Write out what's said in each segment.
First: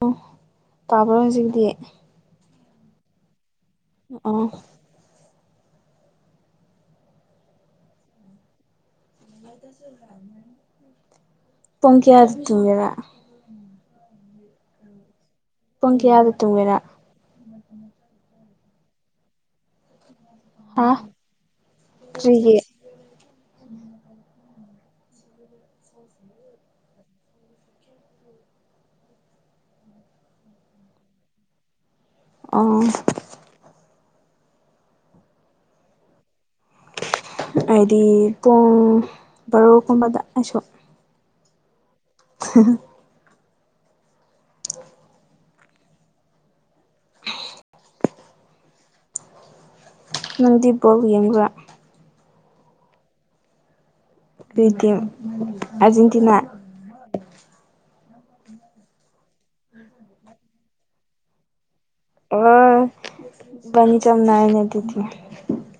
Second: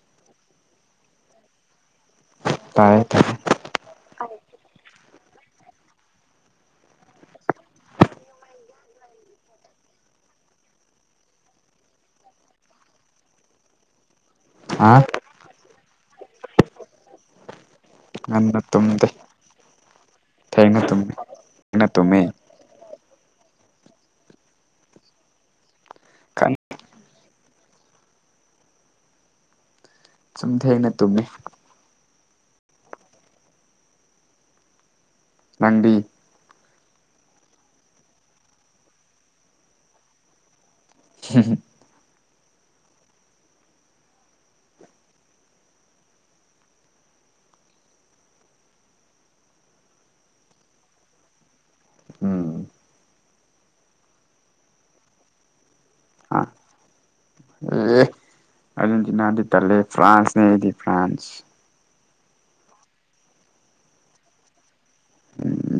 ꯑꯣ ꯇꯥꯕ꯭ꯔꯣ ꯍꯧꯖꯤꯛꯗꯤ ꯇꯥꯌꯦ ꯇꯥꯌꯦ ꯑꯣ ꯄꯨꯡ ꯀꯌꯥ ꯁꯨꯒ‌ꯦꯔ ꯑꯥ ꯄꯨꯡ ꯀꯌꯥꯗ ꯇꯨꯝꯒꯦ ꯅꯪ [inaudible] ꯉꯟꯅ ꯇꯨꯝꯗꯦ ꯊꯦꯡꯅ ꯍꯥ ꯇꯨꯝꯃꯤ ꯊꯦꯡꯅ ꯇꯨꯝꯃꯤ ꯀꯔꯤꯒꯤ ꯁꯨꯝ ꯊ‌ꯦꯡꯅ ꯇꯨꯝꯃ‌ꯦ ꯑ‌ꯣ ꯅꯪꯗꯤ ꯑꯩꯗꯤ ꯄꯨꯡ ꯕꯥꯔꯣꯒꯨꯝꯕꯗ ꯑꯩꯁꯨ [inaudible] [inaudible] [inaudible] ꯅꯪꯗꯤ ꯕꯣꯜ ꯌꯦꯡꯕ꯭ꯔꯥ ꯎꯝ ꯑꯗꯨꯏꯗꯤ ꯑꯔꯖꯦꯟꯇꯤꯅꯥ ꯇꯜꯂ‌ꯦ ꯑꯔꯖꯦꯟꯇꯤꯅꯥꯗꯤ ꯇꯜꯂꯦ ꯐ꯭ꯔꯥꯟꯁꯅꯦ ꯑꯩꯗꯤ ꯐ꯭ꯔꯥꯟꯁ ꯑꯣꯏ ꯏꯕꯥꯟꯅꯤ ꯆꯝꯅꯥ ꯑꯔꯖ‌ꯦꯟꯇꯤꯇꯤꯅ ꯎꯝ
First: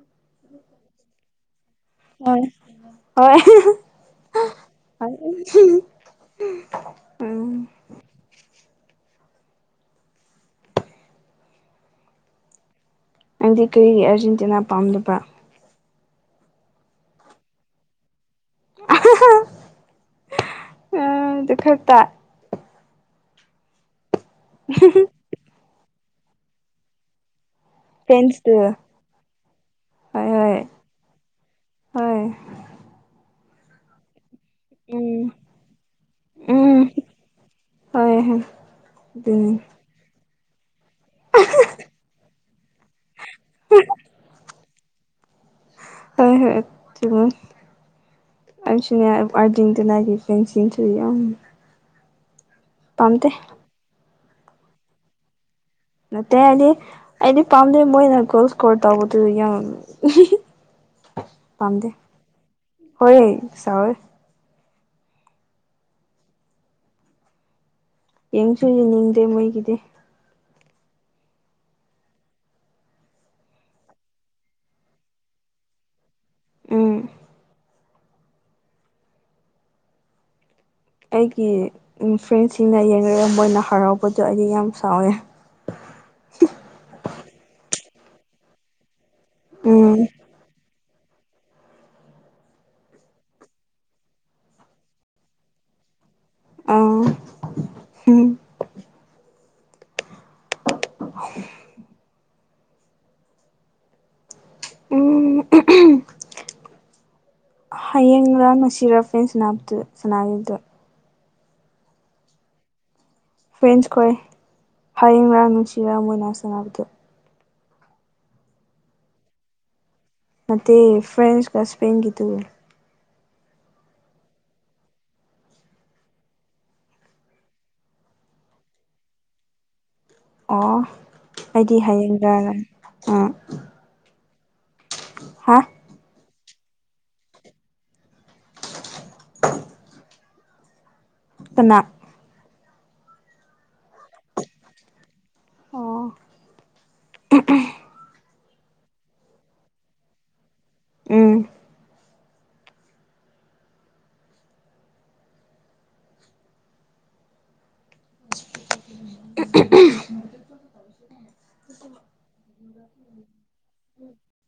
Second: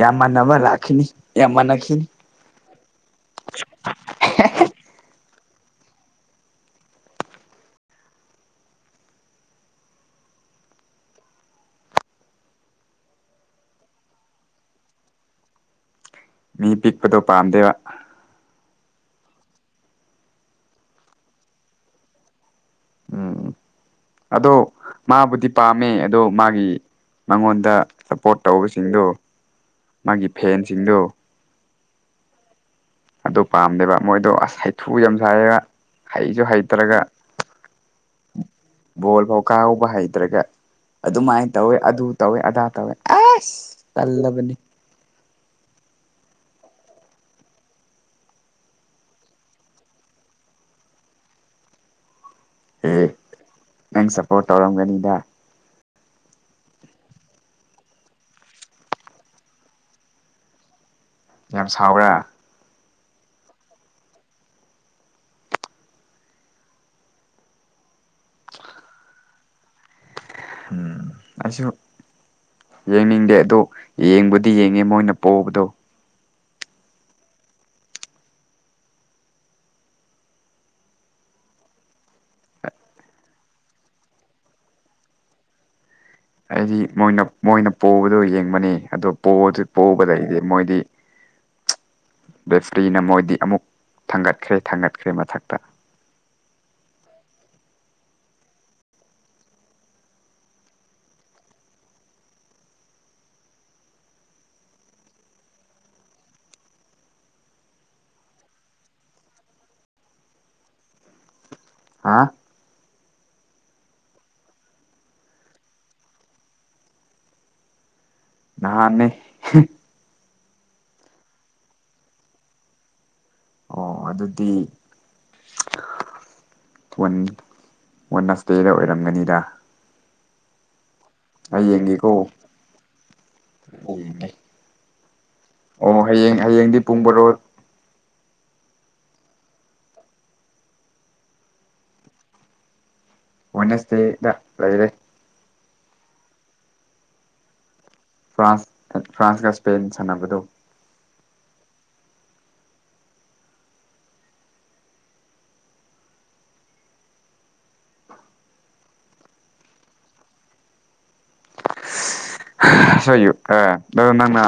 ꯌꯥꯝ ꯃꯟꯅꯕ ꯂꯥꯛꯈꯤꯅꯤ ꯌꯥꯝ ꯃꯟꯅꯥꯈꯤꯅꯤ ꯍ‌ꯣꯏ ꯍꯣꯏ ꯎꯝ ꯅꯪꯗꯤ ꯀꯔꯤꯒꯤ ꯑꯥꯔꯖꯦꯟꯇꯤꯅꯥ ꯄꯥꯝꯗꯕꯅ‌ꯣ ꯃꯤ ꯄꯤꯛꯄꯗꯣ ꯄꯥꯝꯗꯦꯕ ꯎꯝ ꯑꯗꯨ ꯈꯛꯇ ꯎꯝ ꯑꯗꯣ ꯃꯥꯕꯨꯗꯤ ꯄꯥꯝꯃꯦ ꯑꯗꯣ ꯃꯥꯒꯤ ꯃꯉꯣꯟꯗ ꯁꯞꯄꯣꯔꯠ ꯐꯦꯟꯁꯇꯨ ꯇꯧꯕꯁꯤꯡꯗꯣ ꯃꯥꯒꯤ ꯐꯦꯟꯁꯤꯡꯗꯣ ꯍ‌ꯣꯏ ꯑꯗꯨ ꯄꯥꯝꯗꯦꯕ ꯃꯣꯏꯗꯣ ꯑꯁ ꯍꯩꯊꯨ ꯎꯝ ꯌꯥꯝ ꯁꯥꯏ‌ꯌ‌ꯦꯕ ꯍꯩꯁꯨ ꯎꯝ ꯍꯩꯇ꯭ꯔꯒ ꯍꯣꯏ ꯍꯣꯏ ꯕꯣꯜ ꯐꯥꯎ ꯑꯗꯨꯅꯤ ꯀꯥꯎꯕ ꯍꯩꯇ꯭ꯔꯒ ꯑꯗꯨꯃꯥꯏꯅ ꯇꯧꯋꯦ ꯑꯗꯨ ꯇꯧꯋꯦ ꯑꯗꯥ ꯇꯧꯋꯦ ꯑꯁ ꯇꯜꯂꯕꯅꯤ ꯍꯣꯏ ꯍꯣꯏ ꯆꯨꯝꯃ‌ꯤ ꯑꯩꯁꯨꯅ‌ꯦ ꯑꯔꯖꯦꯟꯇꯤꯅꯥꯒꯤ ꯐꯦꯟꯁꯤꯡꯁ‌ꯦ ꯌꯥꯝ ꯑꯦ ꯄꯥꯝꯗꯦ ꯅꯪ ꯁꯞꯄꯣꯔꯠ ꯇꯧꯔꯝꯒꯅꯤꯗ ꯅꯠꯇꯦ ꯍꯥꯏꯗꯤ ꯑꯩꯗꯤ ꯄꯥꯝꯗꯦ ꯃꯣꯏꯅ ꯒꯣꯜ ꯏꯁꯀꯣꯔ ꯇꯧꯕꯗꯨ ꯌꯥꯝ ꯌꯥꯝ ꯄꯥꯝꯗꯦ ꯁꯥꯎꯕ꯭ꯔꯥ ꯍꯣꯏ ꯁꯥꯎꯋꯦ ꯌꯦꯡꯁꯨ ꯌꯦꯡꯅꯤꯡꯗꯦ ꯃꯣꯏꯒꯤꯗꯤ ꯍꯝ ꯑꯩꯁꯨ ꯌꯦꯡꯅꯤꯡꯗꯦ ꯑꯗꯣ ꯌꯦꯡꯕꯨꯗꯤ ꯌꯦꯡꯉꯦ ꯃꯣꯏꯅ ꯄ‌ꯣꯕꯗꯣ ꯎꯝ ꯑꯩꯒꯤ ꯎꯝ ꯐ꯭ꯔꯦꯟꯁꯤꯡꯅ ꯌꯦꯡꯉꯥꯒ ꯃ‌ꯣꯏꯅ ꯍꯔꯥꯎꯕꯗꯣ ꯑꯩꯗꯤ ꯌꯥꯝ ꯁꯥꯎꯋꯦ ꯑꯩꯗꯤ ꯃꯣꯏꯅ ꯃꯣꯏꯅ ꯄꯣꯕꯗꯣ ꯌꯦꯡꯕꯅꯤ ꯑꯗꯣ ꯄ‌ꯣꯗꯤ ꯎꯝ ꯄꯣꯕꯗꯩꯗꯤ ꯃꯣꯏꯗꯤ ꯔ‌ꯦꯐ꯭ꯔꯤꯅ ꯃꯣꯏꯗꯤ ꯑꯃꯨꯛ ꯊꯥꯡꯒꯠꯈ꯭ꯔꯦ ꯊꯥꯡꯒꯠꯈ꯭ꯔꯦ ꯃꯊꯛꯇ ꯑ ꯍꯝ [inaudible] ꯎꯝ ꯍꯌꯦꯡꯔꯥ ꯉꯥꯁꯤꯔ ꯐꯔ‌ꯦꯟꯁ ꯁꯥꯟꯅꯕꯗꯨ ꯁꯥꯟꯅꯈꯤꯕꯗꯣ ꯍꯥ ꯐ꯭ꯔꯦꯟꯁ ꯈꯣꯏ ꯍꯌꯦꯡꯔꯥ ꯅꯨꯡꯁꯤꯔ ꯃꯣꯏꯅ ꯁꯥꯟꯅꯕꯗꯨꯣ ꯅꯅꯦ ꯃꯦ ꯐ꯭ꯔꯦꯟꯁ ꯀꯁꯄꯦꯟꯒꯗꯨ ꯑꯣ ꯑꯗꯨꯗꯤ ꯋꯥꯟ ꯋꯥꯟ ꯅꯁꯇꯦꯗ ꯑꯣꯏꯔꯝꯒꯅꯤꯗ ꯑꯣ ꯑꯩ ꯑꯩꯗꯤ ꯌꯦꯡꯒꯦꯀꯣ ꯍꯌꯦꯡꯒ ꯑꯥ ꯍꯥ ꯑꯣ ꯍꯌꯦꯡ ꯍꯌꯦꯡꯗꯤ ꯄꯨꯡ ꯕꯔꯣ ꯏꯠꯇꯅꯥ ꯋꯦꯅꯦꯁꯗꯦꯗ ꯂꯩꯔꯦ ꯍ‌ꯣ ꯐ꯭ꯔꯥꯟꯁ ꯑ ꯐ꯭ꯔꯥꯟꯁꯀ ꯏꯁꯄꯦꯟ ꯁꯥꯟꯅꯕꯗꯣ ꯎꯝ [unintelligible] [inaudible] [unintelligible] ꯑꯁꯩꯌꯨ ꯑ ꯑꯗꯣ ꯅꯪꯅ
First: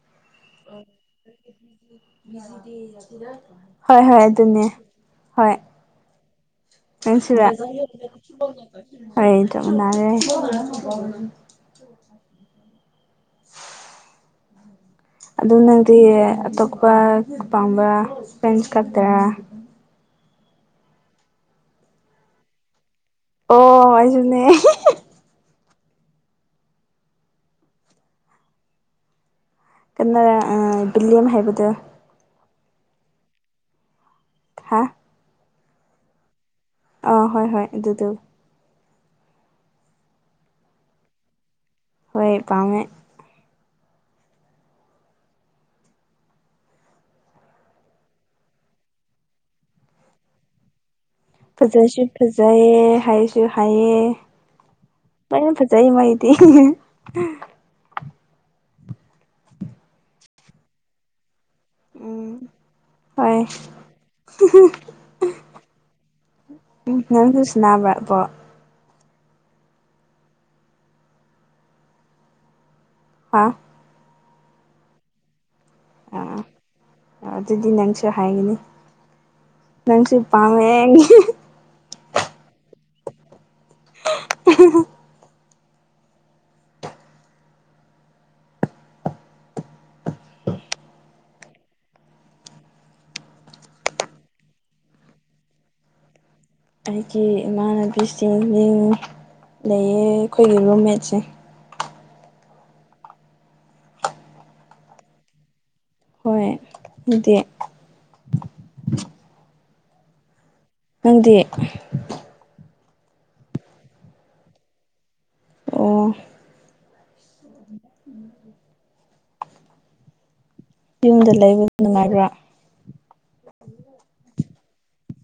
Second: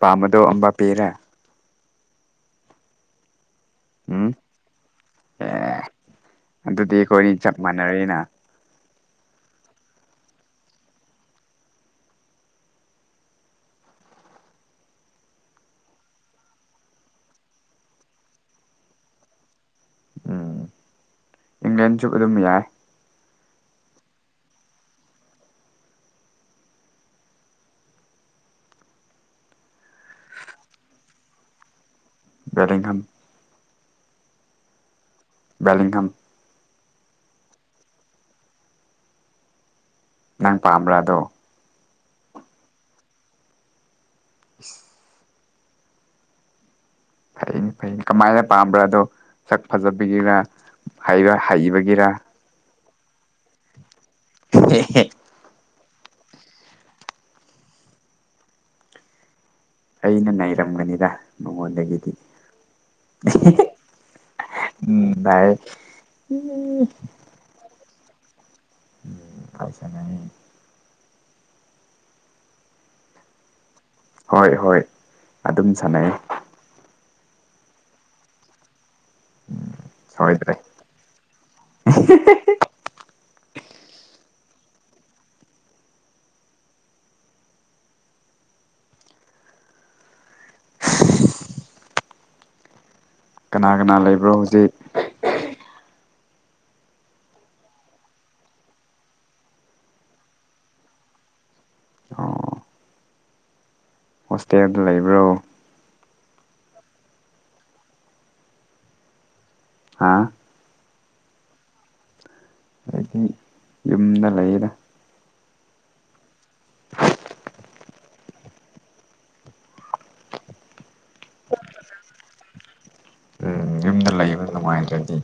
ꯄꯥꯝꯕꯗꯣ ꯑꯝꯕꯄ‌ꯦꯔ [inaudible] [inaudible] ꯍꯣꯏ ꯍꯣꯏ ꯎꯝ ꯑꯗꯨꯅꯦ ꯍꯣꯏ ꯑꯦ ꯑꯗꯨꯗꯤ ꯑꯩꯈꯣꯏꯅꯤ ꯅꯪꯁꯨꯔꯥ ꯆꯞ ꯃꯥꯟꯅꯔꯦꯅ ꯍꯣꯏ ꯆꯞ ꯃꯟꯅꯔꯦ ꯑꯗꯨ ꯅꯪꯗꯤ ꯑꯇꯣꯞꯄ ꯄꯥꯝꯕ꯭ꯔꯥ ꯐꯔ‌ꯦꯟꯁ ꯈꯛꯇꯔꯥ ꯎꯝ ꯏꯪꯂꯦꯟꯁꯨ ꯑꯗꯨꯝ ꯌꯥꯏ ꯑꯣꯖꯅꯦ ꯀꯟꯅꯔ ꯑ ꯕꯤꯂꯤꯌꯝ ꯍꯥꯏꯕꯗꯣ ꯕꯗꯤꯡꯍꯟ ꯍꯥ ꯕꯦꯂꯤꯡꯍꯝ ꯑ ꯍꯣꯏ ꯍꯣꯏ ꯑꯗꯨꯗꯣ ꯅꯪ ꯄꯥꯝꯕ꯭ꯔꯥ ꯑꯗꯣ ꯍꯣꯏ ꯄꯥꯝꯃꯦ [inaudible] ꯐꯩꯅꯦ ꯐꯩꯅꯦ ꯀꯃꯥꯏꯅ ꯄꯥꯝꯕ꯭ꯔꯥ ꯑꯗꯣ ꯁꯛ ꯐꯖꯕꯤꯒꯔꯥ ꯍꯩꯔꯥ ꯐꯖꯁꯨ ꯐꯖꯩꯌꯦ ꯍꯥꯏꯁꯨ ꯍꯥꯏꯑ ꯍ ꯍ ꯃꯅ ꯐꯖꯩ ꯃꯥꯏꯗꯤ ꯑꯩꯅ ꯅꯩꯔꯝꯒꯅꯤꯗ ꯃꯉꯣꯟꯗꯒꯤꯗꯤ ꯎꯝ ꯍꯣꯏ ꯎꯝ ꯏ ꯎ ꯅꯥꯕꯔ ꯑꯕꯣ [unintelligible] ꯍꯥ ꯍꯣꯏ ꯍꯣꯏ ꯑꯗꯨꯝ ꯁꯥꯟꯅꯩ ꯑꯥ ꯑꯗꯨꯗꯤ ꯅꯪꯁꯨ ꯍꯥꯏꯒꯅꯤ ꯅꯟꯁꯤ ꯁꯣꯏꯗ꯭ꯔꯦ ꯄꯃꯦꯦ [unintelligible] [unintelligible] [inaudible] ꯀꯅꯥ ꯀꯅꯥ ꯂꯩꯕ꯭ꯔꯣ ꯍꯧꯖꯤꯛ ꯑꯩꯒꯤ ꯏꯃꯥꯟꯅꯕꯤ ꯆꯤꯡ ꯂꯩꯌꯦ ꯑꯩꯈꯣꯏꯒꯤ ꯔꯨꯝꯃꯦꯠꯁꯦ ꯑꯣ ꯍꯣꯁꯇꯦꯜꯗ ꯂꯩꯕ꯭ꯔꯣ ꯍꯣꯏ ꯅꯠꯇꯦ ꯍꯥꯥ ꯅꯪꯗꯤ ꯑꯩꯗꯤ ꯌꯨꯝꯗ ꯂꯩꯌꯦꯗ ꯑꯣ ꯎꯝ ꯌꯨꯝꯗ ꯂꯩꯕꯗ ꯅꯨꯡꯉꯥꯏꯕ꯭ꯔꯥ ꯎꯝ ꯌꯨꯝꯗ ꯂꯩꯕ ꯅꯨꯡꯉꯥꯏꯗꯔꯗꯤ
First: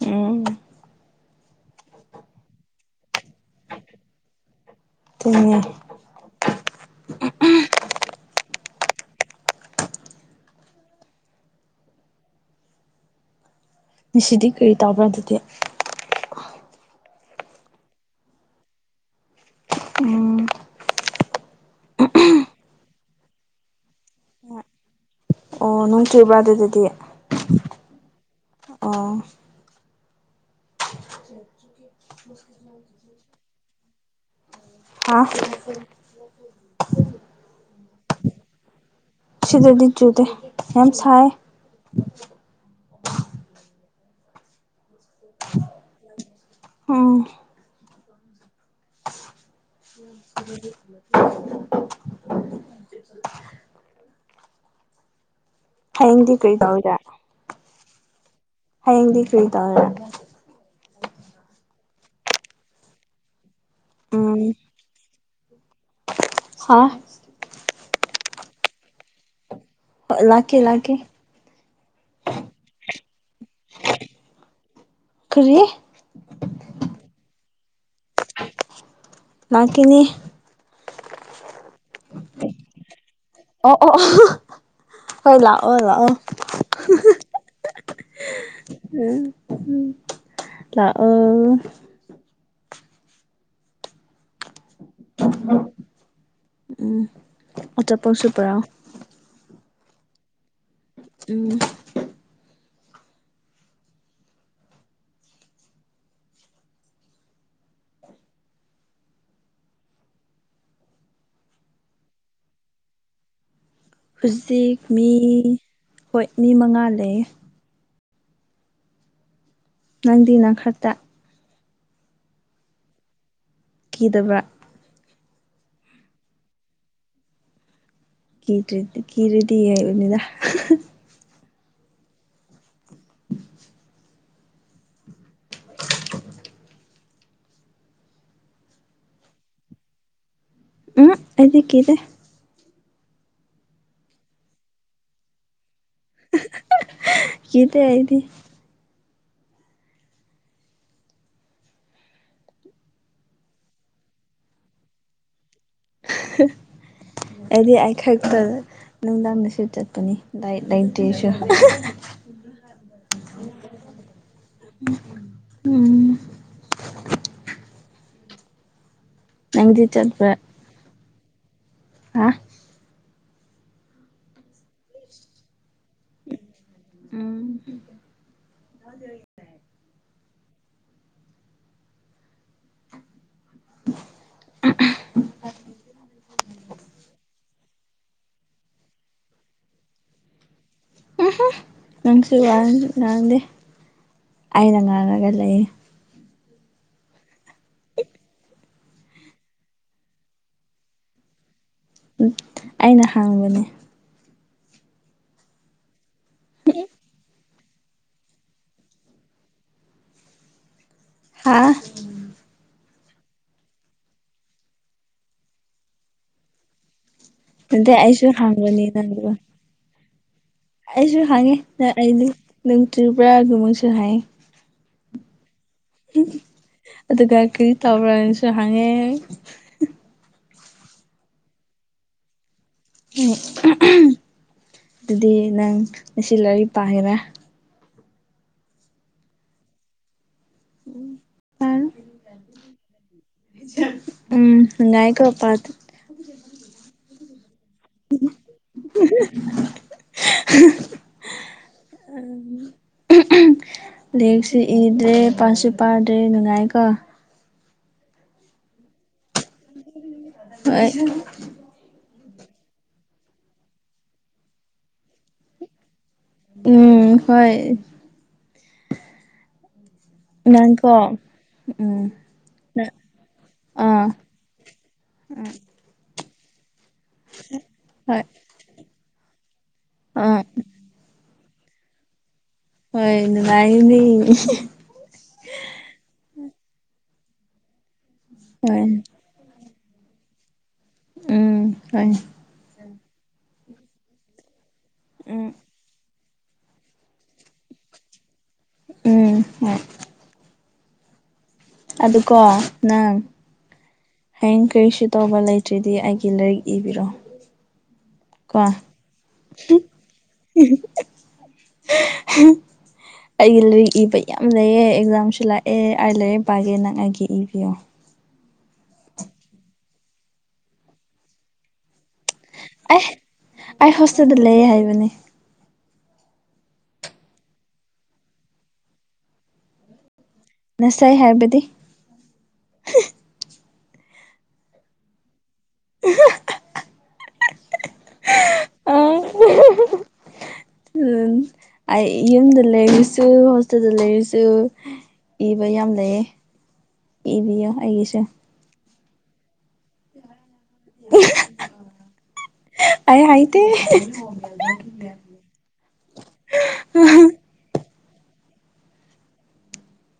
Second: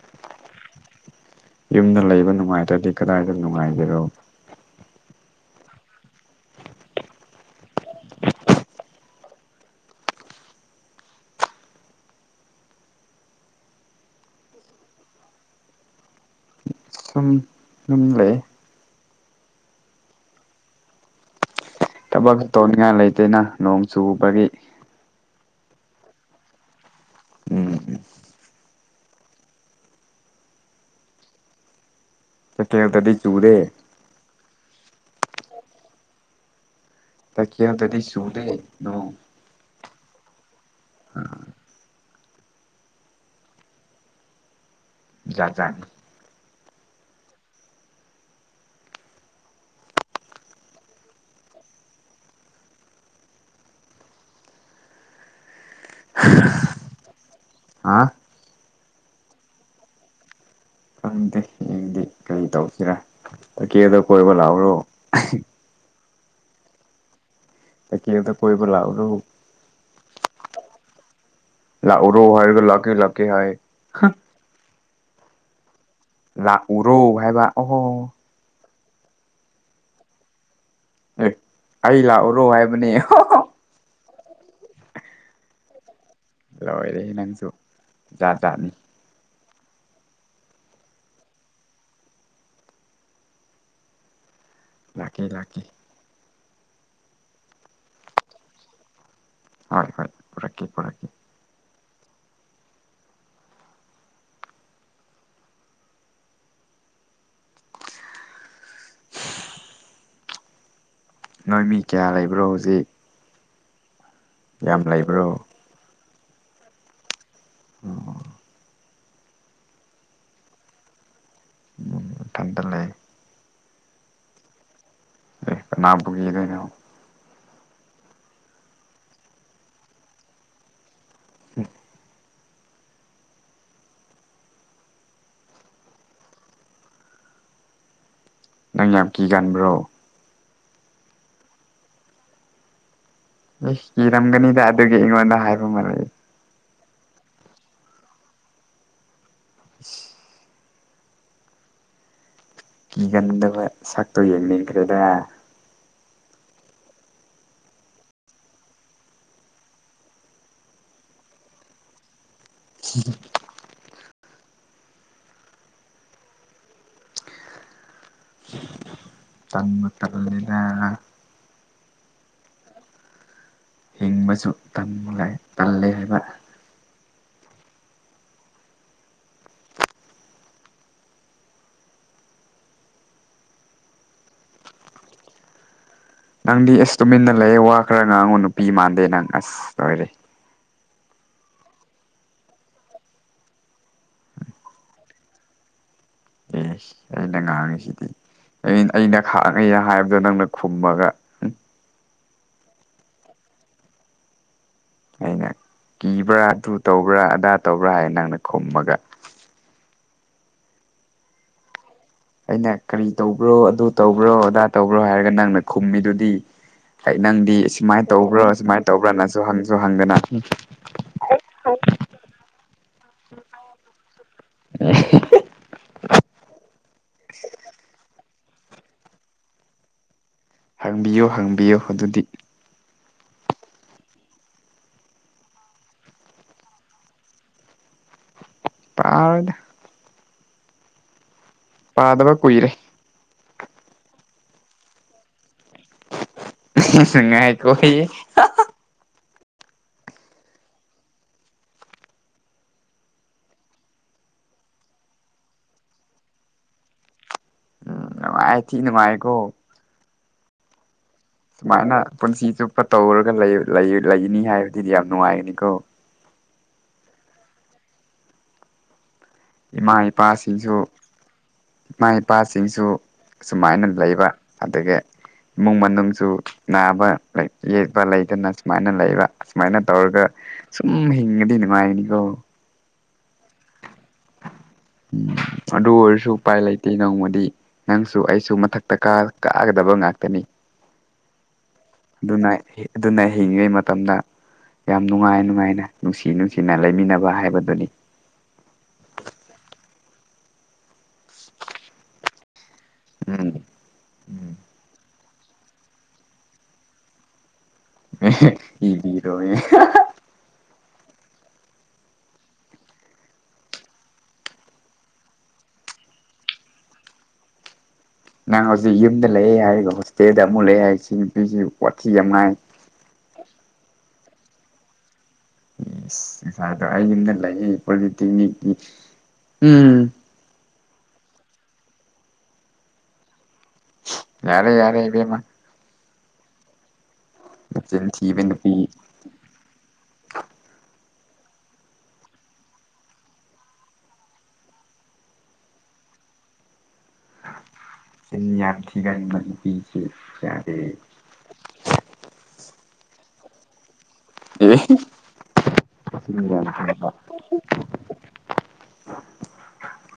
ꯎꯝ ꯌꯨꯝꯗ ꯂꯩꯕ ꯅꯨꯡꯉꯥꯏꯇ꯭ꯔꯗꯤ ꯀꯗꯥꯏꯗ ꯅꯨꯡꯉꯥꯏꯒꯦꯔꯣ ꯇꯨꯡꯉꯦ ꯁꯤꯗꯤ ꯀꯔꯤ ꯇꯕ꯭ꯔꯥ ꯑꯗꯨꯗꯤ ꯁꯨꯝ ꯑꯗꯨꯨꯝ ꯂꯩ ꯎꯝ ꯊꯕꯛ ꯇꯧꯅꯤꯡꯉꯥꯏ ꯂꯩꯇꯦꯅ ꯅꯣꯡ ꯆꯨꯕꯒꯤ ꯑꯣ ꯅꯨꯡꯊꯤꯕ ꯑꯗꯨꯗꯗꯤ ꯎꯝ ꯑꯣ [inaudible] ꯆ ꯀꯦꯟ ꯇꯗꯤ ꯆꯨꯗꯦ ꯑꯥ ꯇ ꯈꯦꯗꯗꯤ ꯁꯨꯗꯦ ꯅ ꯁꯤꯗꯗꯤ ꯆꯨꯗꯦ ꯌꯥꯝ ꯁꯥꯏ ꯖꯥꯠꯖꯥꯠꯅꯤ ꯎꯝ ꯎ ꯍꯌꯦꯡꯗꯤ ꯀꯔꯤ ꯇꯧꯏꯔꯦ ꯍꯥ ꯍꯌꯦꯡꯗꯤ ꯀꯔꯤ ꯇꯧꯏꯔꯦ ꯈꯪꯗꯦ ꯌꯦꯡꯗꯦ ꯀꯔꯤ ꯇꯧꯁꯤꯔꯥ ꯇꯀꯦꯗ ꯀꯣꯏꯕ ꯎꯝ ꯂꯥꯛꯎꯔꯣ ꯍꯥ ꯇꯛꯌꯦꯜꯗ ꯀꯣꯏꯕ ꯂꯥꯛꯎꯔꯣ ꯍꯣ ꯂꯥꯛꯀꯦ ꯂꯥꯛꯀꯦ ꯂꯥꯛꯎꯔꯣ ꯍꯥꯏꯔꯒ ꯂꯀꯦ ꯂꯀꯦ ꯍꯥꯏ ꯀ꯭ꯔꯤ ꯂꯥꯛꯎꯔꯣ ꯍꯥꯏꯕ ꯑꯣꯍꯣ ꯂꯥꯛꯀꯅꯤ ꯑꯦ ꯑꯩ ꯂꯥꯛꯎꯔꯣ ꯍꯥꯏꯕꯅꯦ ꯑꯣ ꯑꯣ ꯑꯣ ꯍꯣꯏ ꯂꯥꯛꯑꯣ ꯂꯥꯛꯑꯣ ꯂꯣꯏꯔꯦꯍꯦ ꯅꯪꯁꯨ ꯖꯥꯠ ꯖꯥꯠꯅꯤ ꯎꯝ ꯎ ꯂꯥꯛꯑꯣ ꯂꯥꯛꯀꯦ ꯂꯥꯛꯀꯦ ꯎꯝ ꯑ ꯆꯞꯄꯁꯨꯄꯔ ꯍꯣꯏ ꯍꯣꯏ ꯄꯨꯔꯛꯀꯦ ꯄꯨꯔꯛꯀꯦ ꯎꯝ ꯅꯣꯏ ꯃꯤ ꯀꯌꯥ ꯂꯩꯕ꯭ꯔꯣ ꯍꯧꯖꯤꯛ ꯍꯨꯖꯤꯛ ꯌꯥꯝ ꯃꯤ ꯂꯩꯕ꯭ꯔꯣ ꯍꯣꯏ ꯃꯤ ꯃꯉꯥ ꯂꯩ ꯎꯝ ꯅꯪꯗꯤ ꯅꯪ ꯈꯔꯇ ꯎꯝ ꯊꯟꯗ ꯂꯩ ꯀꯤꯗꯕ꯭ꯔꯥ ꯑꯦ ꯀꯅꯥꯕꯨꯒꯤꯗꯣꯏꯅꯣ ꯀꯤꯔꯤꯔꯤ ꯀꯔꯤꯗꯤ ꯍꯥꯏꯏꯕꯅꯤꯗ ꯎꯝ [inaudible] ꯅꯪ ꯌꯥꯝ ꯀꯤ ꯀꯟꯥꯟꯕ꯭ꯔꯣ ꯎꯝ ꯑꯩꯗꯤ ꯀꯤꯗꯦ ꯑꯦ ꯀꯤꯔꯝꯒꯅꯤꯗ ꯑꯗꯨꯒꯤ ꯑꯩꯉꯣꯟꯗ ꯍꯥꯏꯕ ꯃꯥꯜꯂꯦ ꯀꯤꯗꯦ ꯑꯩꯗꯤ [inaudible] ꯀꯤꯒꯟꯗꯕ ꯁꯛꯇꯣ ꯌꯦꯡꯅꯤꯡꯈ꯭ꯔꯦꯗ [unintelligible] ꯑꯩꯗꯤ ꯑꯩ ꯈꯛꯇ ꯅꯨꯡꯗꯥꯡꯗꯁꯨ ꯆꯠꯄꯅꯦ ꯂꯥꯏꯠ ꯂꯩꯇꯦꯁꯨ [unintelligible] ꯎꯝ ꯅꯪꯗꯤ ꯇꯥꯟꯕꯨ ꯆꯠꯄ꯭ꯔꯥ ꯇꯟꯂꯦꯗ ꯍꯥ [unintelligible] ꯍꯤꯡꯕꯁꯨ ꯇꯝ ꯂꯥꯛꯦ ꯇꯜꯂꯦ ꯍꯥꯏꯕ ꯎꯝ [unintelligible] ꯅꯪꯗꯤ ꯑꯦꯁ ꯇꯨꯃꯤꯟꯅ ꯂꯩꯌꯦ ꯋꯥ ꯈꯔ ꯉꯥꯡꯉꯣ ꯅꯨꯄꯤ ꯃꯥꯟꯗꯦ ꯅꯪ ꯑꯁ ꯂꯣꯏꯔꯦ ꯎꯝꯍꯨꯝ ꯅꯪꯁꯨ ꯌꯥꯝ ꯉꯥꯡꯗꯦ ꯑꯩꯅ ꯉꯥꯡꯉꯒ ꯂꯩꯌꯦ ꯑꯦꯁ ꯑꯩꯅ ꯉꯥꯡꯉꯤꯁꯤꯗꯤ ꯑꯩ ꯑꯩꯅ ꯈꯥꯛ ꯉꯩꯍꯦ ꯍꯥꯏꯕꯗ ꯅꯪꯅ ꯈꯨꯝꯃꯒ ꯎꯝ ꯑꯩꯅ ꯍꯪꯕꯥꯅꯦ ꯑꯩꯅ ꯀꯤꯕ꯭ꯔꯥ ꯑꯗꯨ ꯇꯧꯕ꯭ꯔꯥ ꯑꯗꯥ ꯇꯧꯕ꯭ꯔꯥ ꯍꯥꯏ ꯅꯪꯅ ꯈꯨꯝꯃꯒ ꯍꯥꯥ ꯑꯩꯅ ꯀꯔꯤ ꯇꯧꯕ꯭ꯔꯣ ꯑꯗꯨ ꯇꯧꯕ꯭ꯔꯣ ꯑꯗꯥ ꯇꯧꯕ꯭ꯔꯣ ꯍꯥꯏꯔꯒ ꯅꯪꯅ ꯈꯨꯝꯃꯤꯗꯨꯗꯤ ꯑꯩ ꯅꯪꯗꯤ ꯅꯠꯇꯦ ꯁꯨꯃꯥꯏꯅ ꯑꯩꯁꯨ ꯇꯧꯕ꯭ꯔꯣ ꯍꯥꯡꯕꯅꯤ ꯁꯨꯃꯥꯏꯅ ꯇꯧꯕ꯭ꯔꯥ ꯅꯪꯕꯨ ꯅꯁꯨ ꯍꯪꯁꯨ ꯍꯪꯗꯅ ꯑꯩꯁꯨ ꯍꯥꯡꯉꯦ ꯑꯩ ꯅ ꯅꯨꯡ ꯆꯨꯕ꯭ꯔꯥꯒꯨꯝꯕꯁꯨ ꯍꯥꯏꯌꯦ ꯑꯗꯨꯒ ꯀꯔꯤ ꯇꯧꯕꯅꯁꯨ ꯍꯪꯉꯦ ꯍꯥꯡꯕꯤꯌꯨ ꯍꯥꯡꯕꯤꯌꯨ ꯑꯗꯨꯗꯤ ꯎꯝ ꯑꯗꯨꯗꯤ ꯅꯪ ꯉꯁꯤ ꯂꯥꯏꯔꯤꯛ ꯄꯥꯔꯤꯔꯥ ꯄꯥꯔꯦꯗ ꯎꯝ ꯄꯥꯗꯕ ꯀꯨꯏꯔꯦ ꯎꯝ ꯅꯨꯡꯉꯥꯏ ꯀꯣ ꯄꯥꯗ ꯉꯥꯏꯈꯣꯍꯦ [unintelligible] ꯂꯦꯛꯁꯨ ꯏꯗ꯭ꯔꯦ ꯄꯥꯠꯁꯨ ꯄꯥꯗ꯭ꯔꯦ ꯅꯨꯡꯉꯥꯏꯀꯣ ꯑꯥꯏ ꯊꯤꯅꯨꯡ ꯅꯨꯡꯉꯥꯏꯀꯣ ꯍꯣꯏ ꯁꯨꯃꯥꯏꯅ ꯄꯨꯟꯁꯤ ꯆꯨꯞꯄ ꯇꯧꯔꯒ ꯂꯩꯅꯤ ꯍꯥꯏꯕꯗꯨꯗꯤ ꯌꯥꯝ ꯅꯨꯡꯉꯥꯏꯒꯅꯤꯀꯣ ꯎꯝ ꯍꯣꯏ ꯏꯃꯥ ꯏꯄꯥꯁꯤꯡꯁꯨ ꯅꯪꯀꯣ ꯎꯝ ꯏꯃꯥ ꯏꯄꯥꯁꯤꯡꯁꯨ ꯑꯁꯨꯃꯥꯏꯅ ꯑꯥ ꯂꯩꯕ ꯑꯗꯨꯒ ꯎꯝ ꯏꯃꯨꯡ ꯃꯅꯨꯡꯁꯨ ꯅꯥꯕ ꯂꯥꯏꯛ ꯌꯦꯛꯄ ꯍꯣꯏ ꯂꯩꯗꯅ ꯁꯨꯃꯥꯏꯅ ꯂꯩꯕ ꯁꯨꯃꯥꯏꯅ ꯇꯧꯔꯒ ꯑꯥ ꯁꯨꯝ ꯍꯤꯡꯉꯗꯤ ꯅꯨꯡꯉꯥꯏꯅꯤꯀꯣ ꯍꯣꯏ ꯅꯨꯡꯉꯥꯏꯌꯤꯅꯦ ꯎꯝ ꯑꯗꯨ ꯑꯣꯏꯔꯁꯨ ꯎꯄꯥꯏ ꯂꯩꯇꯦ ꯅꯣꯡꯃꯗꯤ ꯅꯪꯁꯨ ꯑꯩꯁꯨ ꯍꯣꯏ ꯃꯊꯛꯇ ꯀꯥ ꯀꯥꯒꯗꯕ ꯉꯥꯛꯇꯅꯤ ꯎꯝ ꯇꯥꯏ ꯅꯨꯡꯉꯥꯏ ꯍꯦ ꯑꯗꯨꯅ ꯍꯤꯡꯉꯤꯉꯩ ꯃꯇꯝꯗ ꯌꯥꯝ ꯅꯨꯡꯉꯥꯏ ꯅꯨꯡꯉꯥꯏꯅ ꯅꯨꯡꯁꯤ ꯅꯨꯡꯁꯤꯅ ꯂꯩꯃꯤꯟꯅꯕ ꯍꯥꯏꯕꯗꯨꯅꯤ ꯎꯝ ꯍꯣꯏ ꯑꯗꯨꯀꯣ ꯅꯪ ꯎꯝ ꯍꯌꯦꯡ ꯀꯔꯤꯁꯨ ꯇꯧꯕ ꯂꯩꯇ꯭ꯔꯗꯤ ꯑꯩꯒꯤ ꯂꯥꯏꯔꯤꯛ ꯏꯕꯤꯔꯣ ꯑꯦꯍꯦ ꯀꯣ ꯏꯕꯤꯔꯣꯌꯦ ꯑꯍꯥ ꯍꯥ [unintelligible] ꯑꯩꯒꯤ ꯂꯥꯏꯔꯤꯛ ꯏꯕ ꯌꯥꯝ ꯂꯩꯌꯦ ꯑꯦꯛꯖꯥꯝꯁꯨ ꯂꯥꯛꯑꯦ ꯑꯩꯥꯏ ꯂꯥꯏꯔꯛ ꯄꯥꯒꯦ ꯅꯪ ꯑꯩꯒꯤ ꯏꯕꯤꯌꯣ ꯅꯪ ꯍꯧꯖꯤꯛ ꯌꯨꯝꯗ ꯂꯩꯑꯦ ꯍꯥꯏꯔꯒ ꯍꯣꯁꯇꯦꯜꯗ ꯑꯃꯨꯛ ꯂꯩꯑꯦ ꯍꯥꯏꯁꯤ ꯅꯨꯄꯤꯁꯤ ꯋꯥꯊꯤ ꯌꯥꯝ ꯉꯥꯏ ꯑꯩ ꯑꯩ ꯍꫭꯁꯇꯦꯜꯗ ꯂꯩꯌꯦ ꯍꯥꯏꯕꯅꯤ ꯏꯁꯥꯗꯣ ꯑꯩ ꯌꯨꯝꯗ ꯂꯩ ꯄꯣꯂꯤꯇꯦꯛꯅꯤꯛꯀꯤ ꯎꯝ ꯉꯁꯥꯏ ꯍꯥꯏꯕꯗꯤ ꯌꯥꯔꯦ ꯌꯥꯔꯦ ꯏꯕꯦꯝꯃ ꯃꯆꯤꯟ ꯊꯤꯕ ꯅꯨꯄꯤ ꯑꯥ ꯎꯝ ꯑꯩ ꯌꯨꯝꯗ ꯂꯩꯔꯥꯁꯨ ꯍꯣꯁꯇꯦꯜꯗ ꯂꯩꯔꯁꯨ ꯏꯕ ꯌꯥꯝ ꯂꯩꯌꯦ ꯏꯕꯤꯌꯨ ꯑꯩꯒꯤꯁꯨ ꯃꯤ ꯌꯥꯝ ꯀꯤꯒꯟꯕ ꯅꯨꯄꯤꯖꯤ ꯌꯥꯗꯦ ꯑꯩ ꯍꯥꯏꯗꯦ ꯑꯦ